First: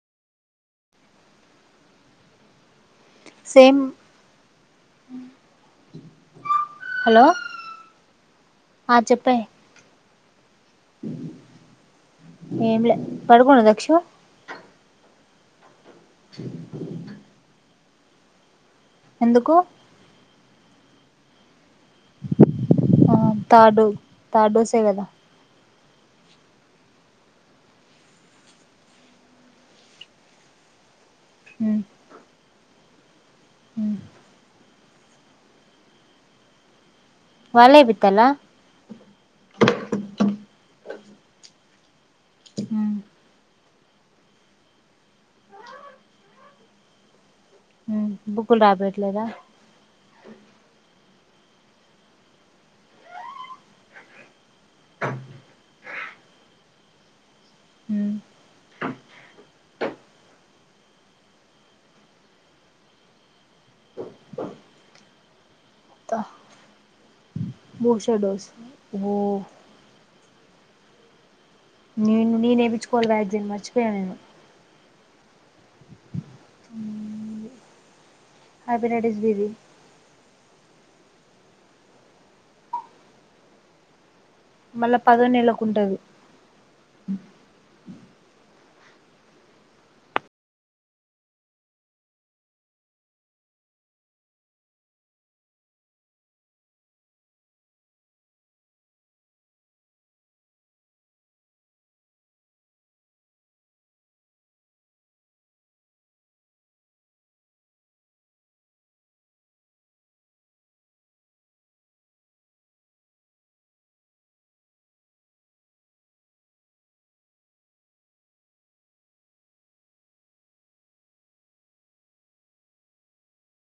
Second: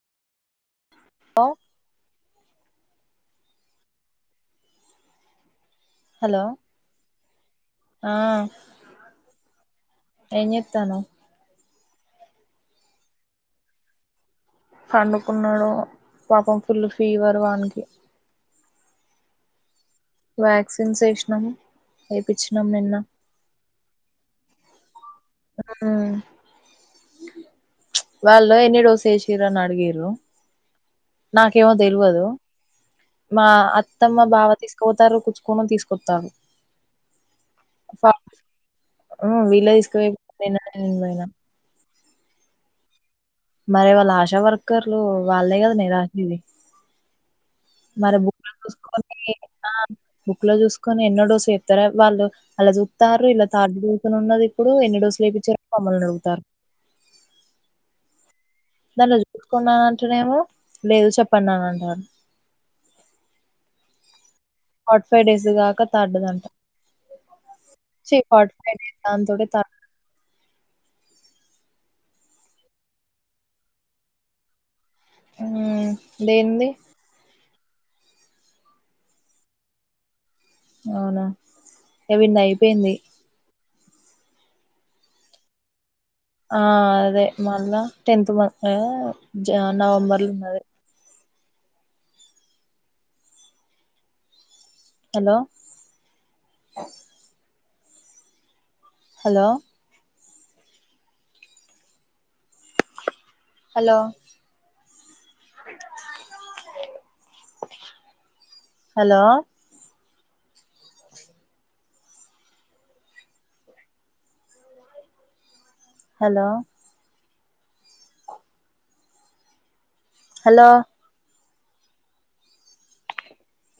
హొ same hello hello ఆ ఆ చెప్పే ఏం చేస్తన్నావ్ ఏం లే పడుకోడ దక్షు పండుకున్నడు పాపం ఫుల్లు ఫీవర్ వానికి ఎందుకు వ్యాక్సిన్స్ వేసినాము వేపిచ్చినం నిన్న టే కదా ఉమ్ వాళ్ళు ఎన్ని డోస్ వేసిర్రు అని అడిగిర్రు నాకేమో ఉమ్ తెలవదు మా ఉమ్ అత్తమ్మ బావ తీస్ పోతారు కుచ్చుకోమని తీసుకొత్తార్రు వాళ్ళే ఆ ఏపిత్తాల్లా వీళ్ళే తీసుకపోయ్ నిన్న నేను పోయిన ఉమ్ మరి వాళ్ళ ఆశా వర్కర్లు వాళ్లే కదా నే రాసేది ఉమ్ మరి బుక్లో బుక్కులు రాపియట్లేదా చూసుకుని ఆ బుక్లో చూసుకో ఎన్నో డోసులు చెప్తారు వాళ్ళు అలా చూతారు ఇలా థర్డ్ డోసుని ఉన్నది ఇప్పుడు ఎన్ని డోసులు వేపించిర్రో మమ్మల్ని అడుగుతారు ఉమ్ దాంట్లో చూసుకున్నాను అంటనేేమో లేదు చెప్పండి అన అంటర్రు ఫార్ట్ ఫైవ్ డేస్ గాక థర్డ్ ది అంట చే booster dose forty five days ఓ దానితోటే తా నేను నేనేేపించుకోవాలి వ్యాక్సిన్ మర్చిపోయా నేను ఊ దేంది హైపరడీస్ బీబీ అవునా ఇగ వింది అయిపోయింది మల్లా పదో నెలకి ఉంటది ఆ అదే మళ్ళా టెన్త్ మం ఆ జ నవంబర్లా ఉన్నది hello hello hello hello hello hello